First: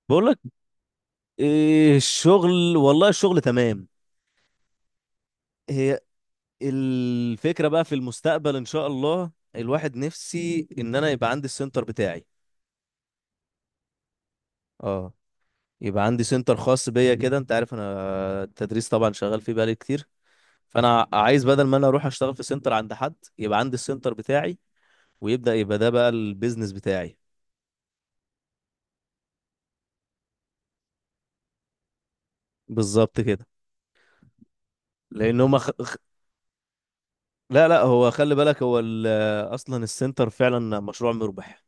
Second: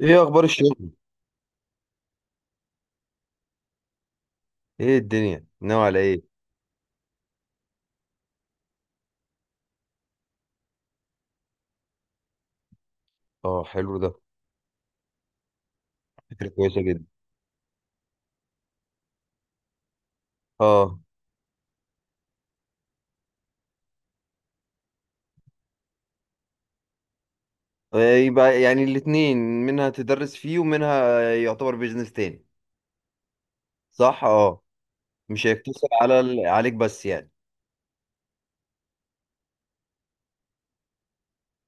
ايه بقول لك، اخبار الشغل؟ إيه الشغل؟ والله الشغل تمام. ايه الدنيا ناوي على هي ايه؟ الفكرة بقى في المستقبل، إن شاء الله، الواحد نفسي إن أنا يبقى عندي السنتر بتاعي. اه، حلو ده. اه، يبقى عندي فكرة سنتر كويسة خاص جدا. بيا كده. أنت عارف أنا التدريس طبعا شغال فيه بقالي كتير. اه. فأنا عايز بدل ما أنا أروح أشتغل في سنتر عند حد، يبقى عندي السنتر بتاعي، ويبدأ يبقى ده بقى البيزنس بتاعي. إيه، يبقى يعني الاتنين، منها تدرس فيه ومنها يعتبر بيزنس تاني. بالظبط كده. صح، اه. لأن مش هما هيقتصر على عليك بس يعني. لا لا، هو خلي بالك، هو أصلا السنتر فعلا مشروع مربح.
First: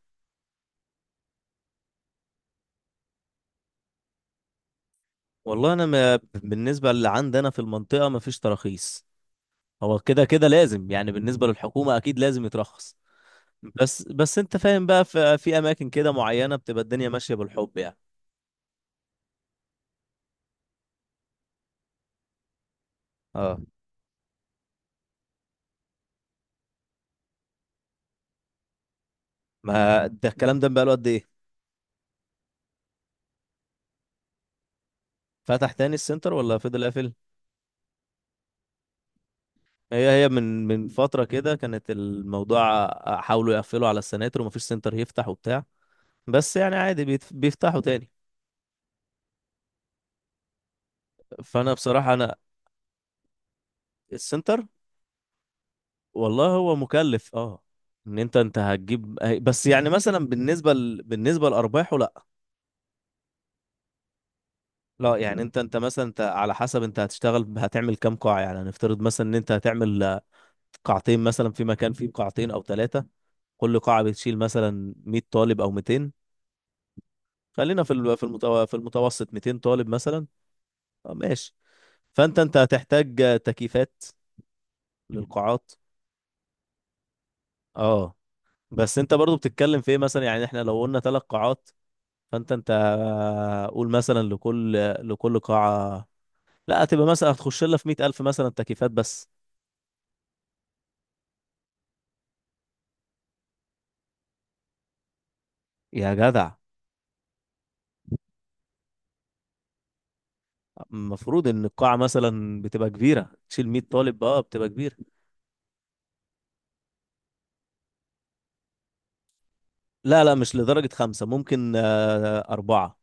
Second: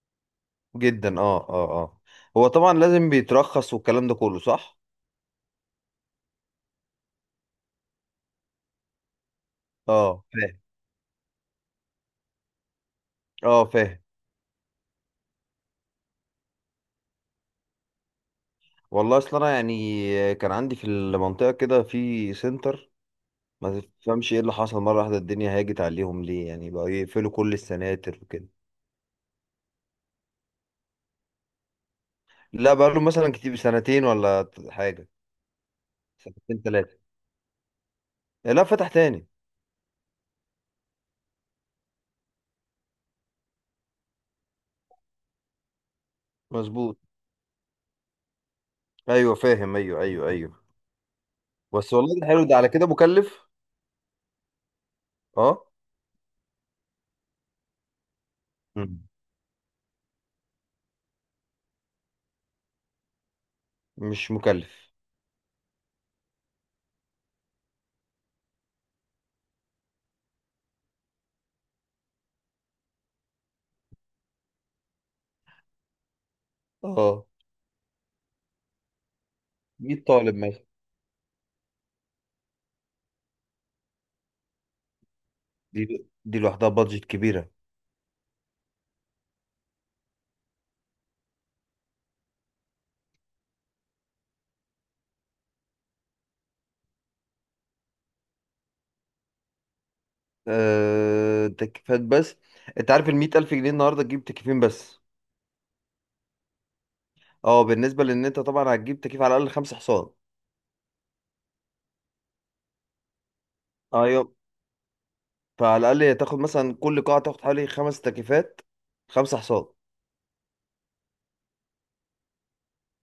جدا، اه، اه، اه. هو طبعا لازم بيترخص والكلام ده كله، صح. والله انا، ما بالنسبه اللي عندنا في المنطقه ما فيش تراخيص. هو اه، كده كده فاهم، لازم، يعني بالنسبه للحكومه اكيد لازم يترخص. اه، فاهم. بس انت فاهم بقى، في اماكن كده معينه بتبقى الدنيا ماشيه بالحب يعني. والله اصل انا يعني كان عندي في المنطقة كده في سنتر. اه. ما تفهمش ايه اللي حصل، مرة واحدة الدنيا هاجت عليهم ليه يعني، بقوا يقفلوا كل السناتر وكده. ما ده الكلام ده بقى له قد ايه؟ لا، بقاله مثلا كتير، سنتين ولا حاجة. فتح تاني السنتر ولا سنتين فضل ثلاثة. قافل؟ لا، فتح تاني. هي من فتره كده كانت الموضوع. حاولوا يقفلوا على السناتر ومفيش سنتر يفتح وبتاع. بس يعني مظبوط. عادي بيفتحوا تاني. ايوه، فاهم، ايوه، ايوه، ايوه. فانا بس بصراحه والله ده انا حلو، ده على كده مكلف. السنتر. اه. والله هو مكلف، اه. ان انت مم. هتجيب. بس يعني مثلا بالنسبه لارباحه لا. مش مكلف. لا يعني انت مثلا، انت على حسب، انت هتشتغل، هتعمل كام قاعه؟ يعني هنفترض مثلا ان انت هتعمل قاعتين مثلا، في مكان فيه قاعتين او ثلاثه. كل قاعه بتشيل مثلا 100 طالب او 200. اه. خلينا في المتوسط 200 طالب 100 مثلا. طالب مثلا. ماشي. فانت هتحتاج تكييفات للقاعات. دي لوحدها بادجت كبيرة. اه. بس انت برضو بتتكلم في ايه مثلا؟ يعني احنا لو قلنا ثلاث قاعات، فانت قول مثلا، لكل قاعة، لا هتبقى مثلا هتخش لها في 100,000 مثلا، تكييفات بس. تكييفات بس. انت عارف ال 100,000 جنيه النهارده تجيب تكييفين بس؟ يا جدع. اه، بالنسبة لان انت طبعا هتجيب تكييف على الاقل خمس حصان. المفروض ان القاعة مثلا بتبقى كبيرة، تشيل 100 طالب، ايوه. اه بتبقى كبيرة. فعلى الاقل هتاخد مثلا كل قاعة، تاخد حوالي خمس تكييفات. خمس حصان. لا لا مش لدرجة خمسة، ممكن أربعة.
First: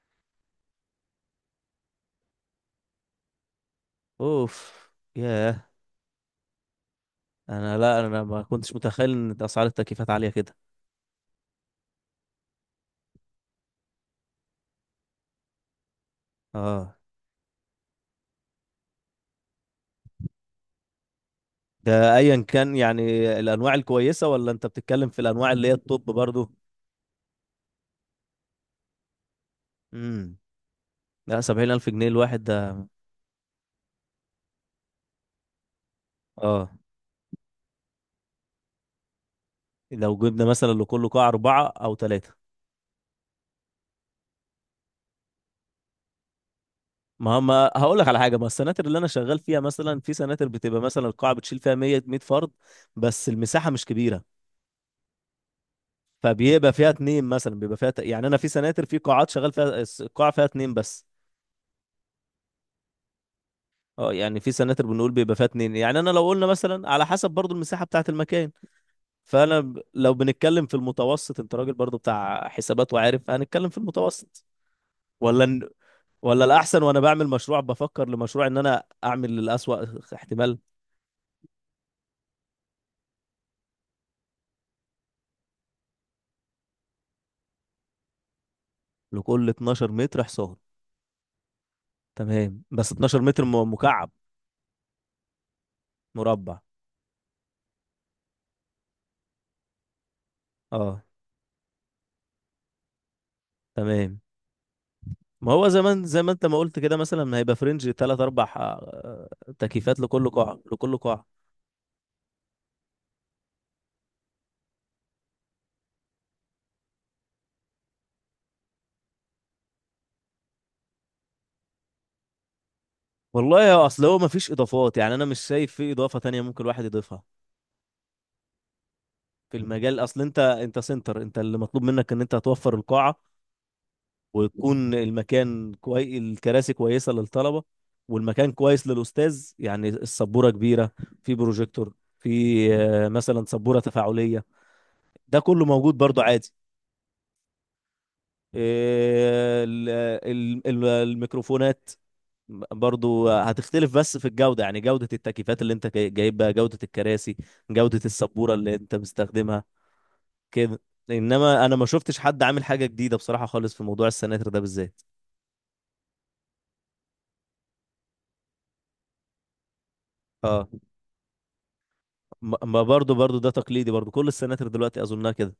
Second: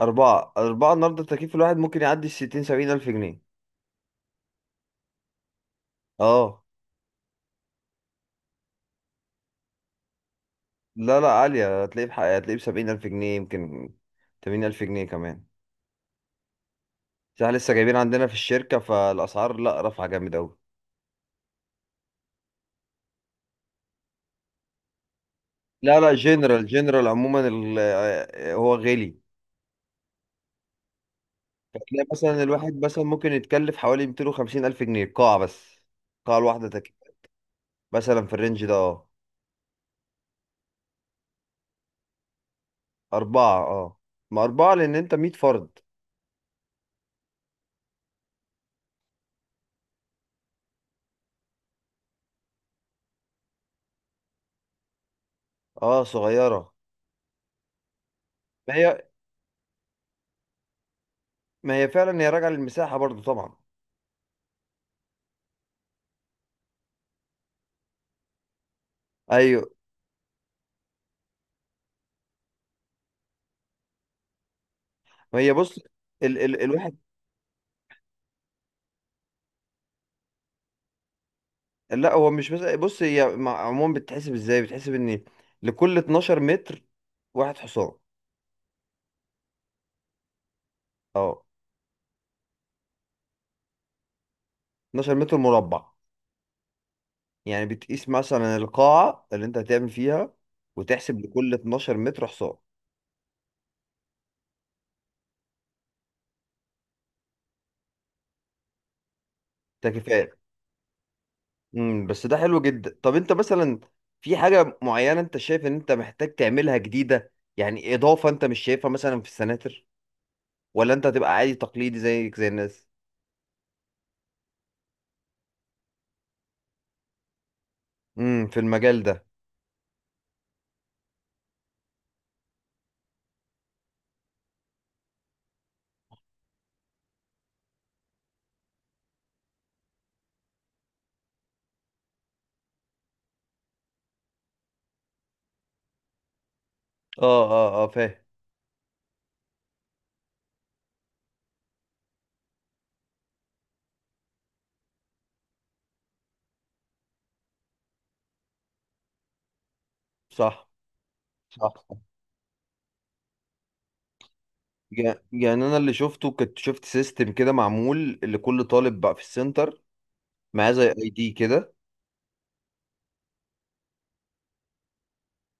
أربعة، أربعة النهاردة التكييف الواحد ممكن يعدي الستين سبعين ألف جنيه. اوف. ياه. اه. انا، لا انا ما كنتش متخيل ان اسعار التكييفات عالية كده. لا لا، عالية، هتلاقيه بحق، هتلاقيه بسبعين ألف جنيه يمكن. 80,000 جنيه كمان. اه. بس احنا لسه جايبين عندنا في الشركة، فالأسعار لا رافعة جامد أوي. ده ايا كان يعني، الانواع الكويسة ولا انت بتتكلم في الانواع اللي هي لا التوب لا، برضو؟ جنرال، جنرال عموما هو غالي. امم. لا، 70000 فتلاقي جنيه مثلا الواحد الواحد ده؟ مثلا ممكن يتكلف حوالي 250,000 جنيه القاعة بس. القاعة الواحدة اه، تكييف. مثلا في الرينج ده، اه. لو جبنا مثلا لكل قاعة أربعة أو ثلاثة. أربعة، اه. ما أربعة لأن أنت مية فرد. ما هم، هقول لك على حاجة، ما السناتر اللي أنا شغال فيها مثلا، في سناتر بتبقى مثلا القاعة بتشيل فيها 100 100 فرد، بس المساحة مش كبيرة. اه، فبيبقى صغيرة. فيها اتنين مثلا، بيبقى فيها يعني أنا في ما سناتر، في هي قاعات شغال فيها القاعة فيها اتنين بس. ما هي فعلا، هي راجعة للمساحة برضو طبعا. اه، يعني في سناتر بنقول بيبقى فيها اتنين، يعني أنا لو قلنا مثلا، على حسب برضو المساحة بتاعة المكان. فأنا ايوه. لو بنتكلم في المتوسط. أنت راجل برضو بتاع حسابات وعارف. هنتكلم في المتوسط ما هي ولا؟ بص. ال ال الأحسن؟ الواحد. وأنا بعمل مشروع بفكر لمشروع، إن أنا أعمل الأسوأ احتمال. لا، هو مش، بس بص، هي عموما بتحسب ازاي، بتحسب ان لكل 12 متر واحد حصان. لكل 12 متر حصان. اه. تمام، بس 12 متر مكعب؟ 12 متر مربع. مربع. يعني بتقيس مثلا القاعة اللي انت هتعمل فيها، أه. وتحسب لكل 12 متر حصان. تمام. ما هو زمان، زي ما أنت ما قلت كده، مثلا هيبقى فرنج تلات أربع ده تكييفات لكل كفاية. قاعة لكل قاعة. بس ده حلو جدا. طب انت مثلا، في حاجة معينة انت شايف ان انت محتاج تعملها جديدة؟ يعني اضافة انت مش شايفها مثلا في السناتر؟ ولا انت هتبقى عادي تقليدي زيك زي الناس؟ والله يا، أصل هو مفيش إضافات يعني، أنا مش شايف في إضافة تانية ممكن الواحد يضيفها. في المجال ده. في المجال، أصل أنت، سنتر، أنت اللي مطلوب منك إن أنت هتوفر القاعة، ويكون المكان الكراسي كويسة للطلبة، والمكان كويس للأستاذ، يعني السبورة كبيرة، في بروجيكتور، في مثلا سبورة تفاعلية. ده كله موجود برضو عادي. اه، اه، اه، فاهم. آه، ال- الميكروفونات برضو هتختلف، بس في الجودة، يعني جودة التكييفات اللي انت جايبها، جودة الكراسي، جودة السبورة اللي انت مستخدمها. صح، كده. انما صح، انا ما صح. شفتش حد عامل حاجة جديدة بصراحة خالص في موضوع السناتر ده بالذات. يعني انا اللي شفته، كنت شفت سيستم كده معمول لكل طالب بقى في السنتر. اه. معاه زي اي دي كده. ما برضو ده تقليدي برضو، كل السناتر دلوقتي اظنها كده.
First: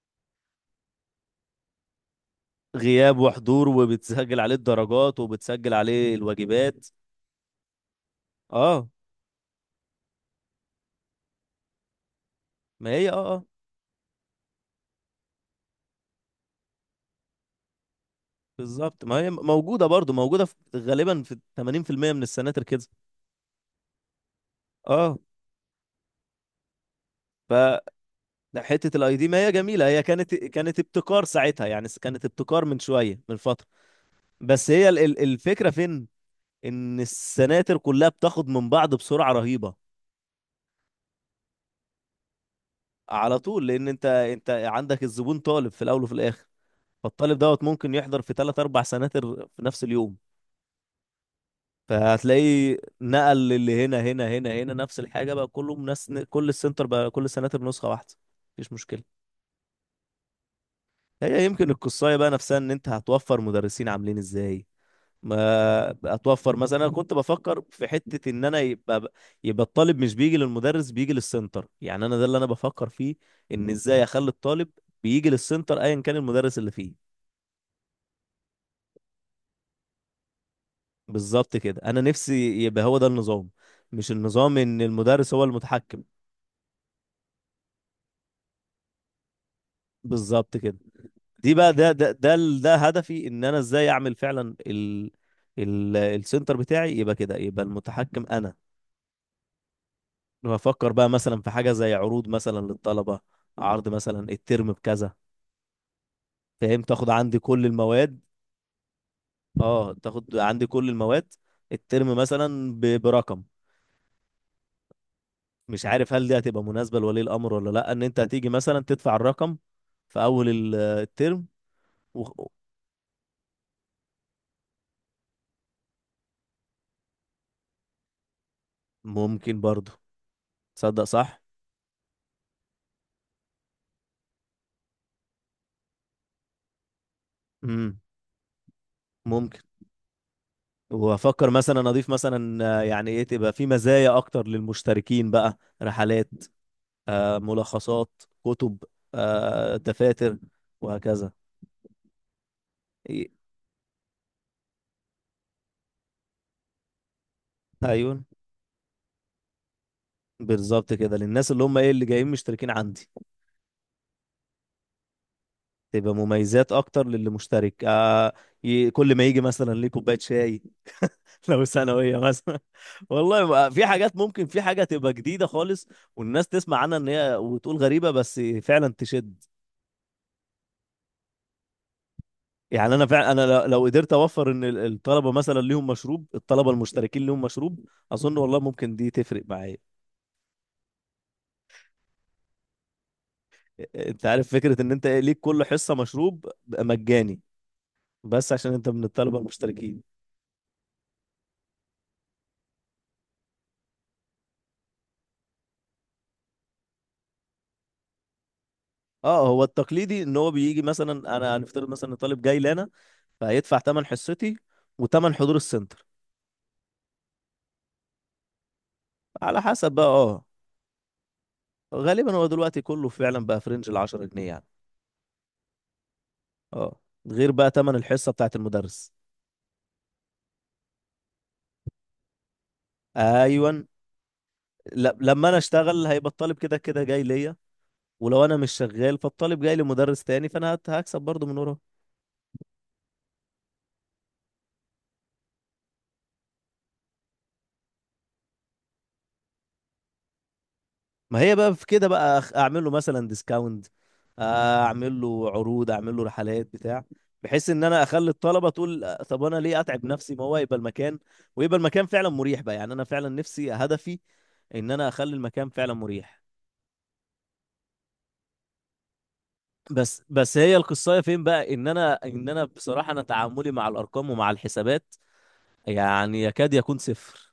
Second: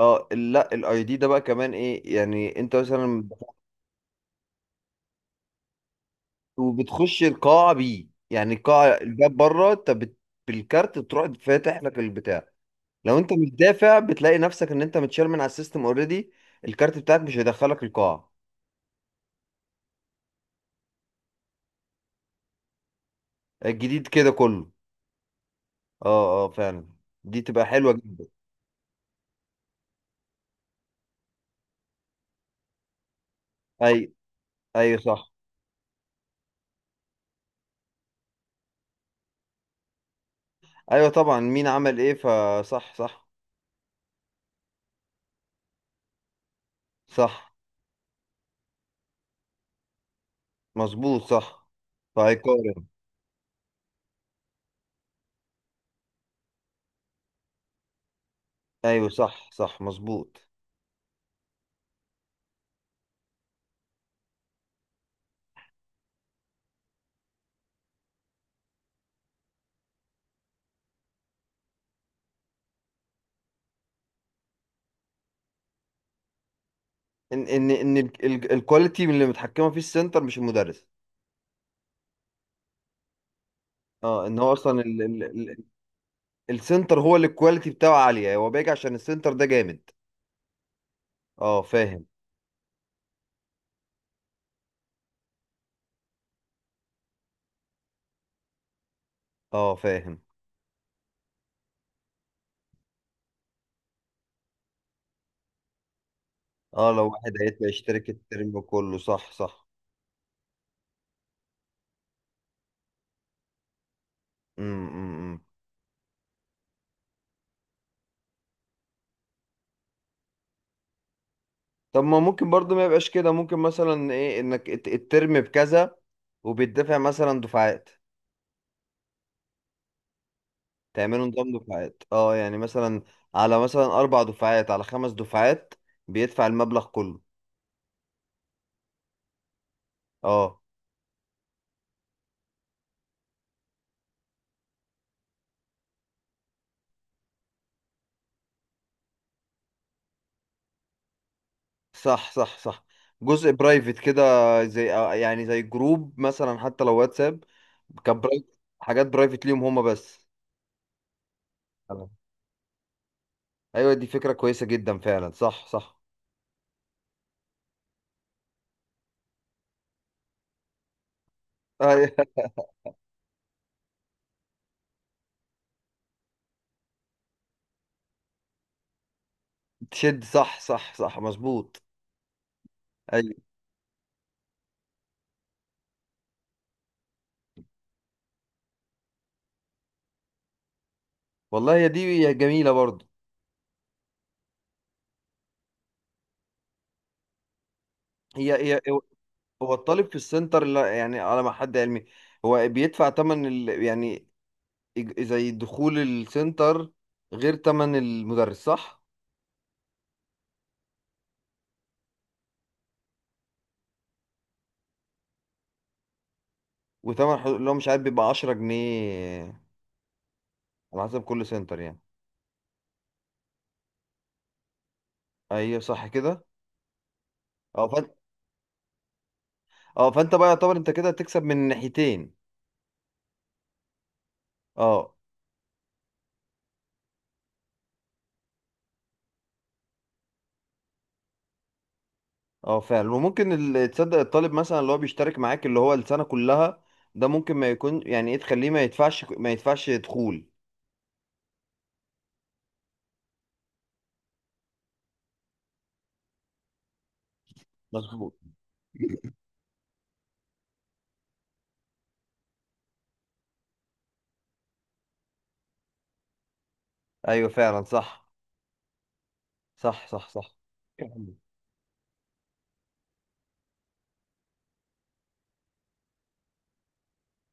اه، لا الاي دي ده بقى كمان ايه يعني انت غياب مثلا؟ وحضور، وبتسجل عليه الدرجات، وبتسجل عليه الواجبات. وبتخش القاعه بيه، يعني اه. القاعه الباب بره انت بالكارت بتروح فاتح لك البتاع. ما هي، اه لو انت اه. مش دافع بتلاقي نفسك ان انت متشال من على السيستم اوريدي. الكارت بتاعك مش هيدخلك القاعه. بالظبط، ما هي موجودة برضو، موجودة في غالبا في 80% من السناتر كده. الجديد كده كله. اه. اه، اه، فعلا. دي تبقى حلوه جدا. فحتة الاي دي، ما هي جميلة، هي كانت، كانت ابتكار ساعتها، يعني كانت ابتكار من شوية من فترة. اي، بس هي ايوه، صح. الفكرة فين؟ ان السناتر كلها بتاخد من بعض بسرعة رهيبة. ايوه طبعا، مين عمل ايه، فصح، صح. على طول، لان انت عندك الزبون طالب في الاول وفي الاخر. فالطالب صح، دوت ممكن يحضر في ثلاث اربع سناتر في نفس اليوم. مظبوط. صح، فهتلاقيه فهيقارن. نقل للي هنا هنا هنا هنا، نفس الحاجه بقى، كله ناس، كل السنتر بقى، كل السناتر نسخه واحده. مفيش ايوه، مشكله. صح، صح، مظبوط. هي يمكن القصايه بقى نفسها، ان انت هتوفر مدرسين عاملين ازاي. ما هتوفر مثلا، انا كنت بفكر في حته، ان انا يبقى، يبقى الطالب مش بيجي للمدرس، بيجي للسنتر. يعني انا ده اللي انا بفكر فيه، ان ازاي اخلي الطالب بيجي للسنتر ايا كان المدرس اللي فيه. ان الكواليتي اللي متحكمه فيه السنتر مش المدرس. بالظبط كده، انا نفسي يبقى هو ده النظام، مش اه، ان هو النظام ان اصلا ال ال المدرس هو ال المتحكم. السنتر هو اللي الكواليتي بتاعه عاليه، هو بيجي عشان السنتر ده جامد. بالظبط كده. دي اه، بقى، فاهم، ده هدفي، ان انا ازاي اعمل فعلا ال السنتر بتاعي يبقى كده، يبقى المتحكم انا. اه، فاهم. بفكر بقى مثلا في حاجه زي عروض مثلا للطلبه، عرض مثلا الترم بكذا، فاهم، اه، لو تاخد واحد عندي كل هيبقى يشترك المواد. الترم كله، صح، صح. اه، تاخد عندي كل المواد، الترم مثلا برقم. إمم، إمم. مش عارف هل دي هتبقى مناسبة لولي الأمر ولا لأ، إن أنت هتيجي مثلا تدفع الرقم في أول الترم طب ما و... ممكن برضو ما يبقاش كده، ممكن مثلا ايه، انك الترم بكذا وبيدفع مثلا دفعات. ممكن برضه. تصدق؟ تعملوا صح؟ نظام دفعات، اه يعني مثلا، على مثلا اربع دفعات، على خمس دفعات، بيدفع المبلغ كله. امم. ممكن. اه. وأفكر مثلا أضيف مثلا يعني إيه، تبقى في مزايا أكتر للمشتركين بقى، رحلات، ملخصات كتب، دفاتر، وهكذا. صح، صح، صح. إيه، جزء برايفت كده، زي يعني زي جروب مثلا حتى لو واتساب، أيوه. كبرايفت، حاجات برايفت ليهم هما بس. بالظبط كده للناس اللي هم إيه، اللي تمام. جايين مشتركين عندي. ايوه دي فكرة كويسة جدا فعلا، صح، صح. تبقى مميزات أكتر للي مشترك. كل ما يجي مثلا ليه كوباية شاي، لو ثانوية أيوة. مثلا. والله، في حاجات ممكن، في حاجة تبقى جديدة خالص، والناس تسمع عنها، ان هي وتقول غريبة بس فعلا تشد. تشد، صح، صح، صح، مظبوط. يعني انا فعلا انا، ايوه. لو قدرت اوفر ان الطلبة مثلا ليهم مشروب، الطلبة المشتركين ليهم مشروب، اظن والله ممكن دي تفرق معايا. والله هي دي، هي جميلة برضه. انت عارف، فكرة ان انت ليك كل حصة مشروب بقى مجاني، بس عشان هي هي انت من الطلبة هو المشتركين. الطالب في السنتر، لا يعني على ما حد علمي، هو بيدفع تمن يعني زي دخول السنتر، غير تمن المدرس، صح. اه، هو التقليدي ان هو بيجي مثلا، انا هنفترض مثلا إن طالب جاي لنا، فهيدفع تمن حصتي، وتمن حضور السنتر. وتمن حضور اللي هو مش عارف، بيبقى 10 جنيه. على حسب بقى، اه. على حسب كل سنتر يعني. غالبا هو دلوقتي كله فعلا بقى في رينج ال 10 جنيه يعني. ايوه، صح كده. اه. غير بقى اه، تمن فانت، الحصه بتاعت المدرس. اه، فانت بقى يعتبر انت كده هتكسب من ناحيتين. ايون. اه. لما انا اشتغل هيبقى الطالب كده كده جاي ليا، ولو انا مش شغال فالطالب جاي لمدرس تاني، فانا هكسب برضه من وراه. اه، فعلا، وممكن تصدق، الطالب مثلا اللي هو بيشترك معاك اللي هو السنة كلها، ده ممكن ما يكون يعني ايه، تخليه ما يدفعش دخول. ما هي بقى في كده بقى اعمل له مثلا ديسكاونت، اعمل له عروض، اعمل له رحلات بتاع، بحيث ان انا اخلي مظبوط. الطلبه تقول طب انا ليه اتعب نفسي؟ ما هو يبقى المكان، ويبقى المكان فعلا مريح بقى، يعني انا فعلا نفسي هدفي ان انا اخلي المكان فعلا مريح. ايوه فعلا، صح. صح، بس صح، صح. بس هي القصايه فين بقى، ان انا ان انا بصراحه انا تعاملي مع الارقام ومع الحسابات يعني يكاد يكون صفر.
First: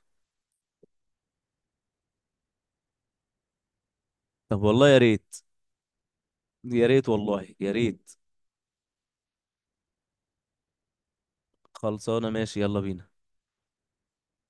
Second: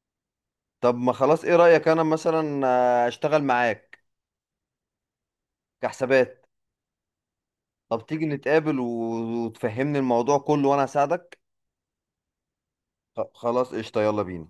طب ما خلاص، ايه رأيك انا مثلا اشتغل معاك طب والله يا ريت، كحسابات. يا ريت والله يا طب ريت. تيجي نتقابل وتفهمني الموضوع كله وانا اساعدك. خلصانه ماشي، يلا بينا. خلاص، قشطة، يلا بينا.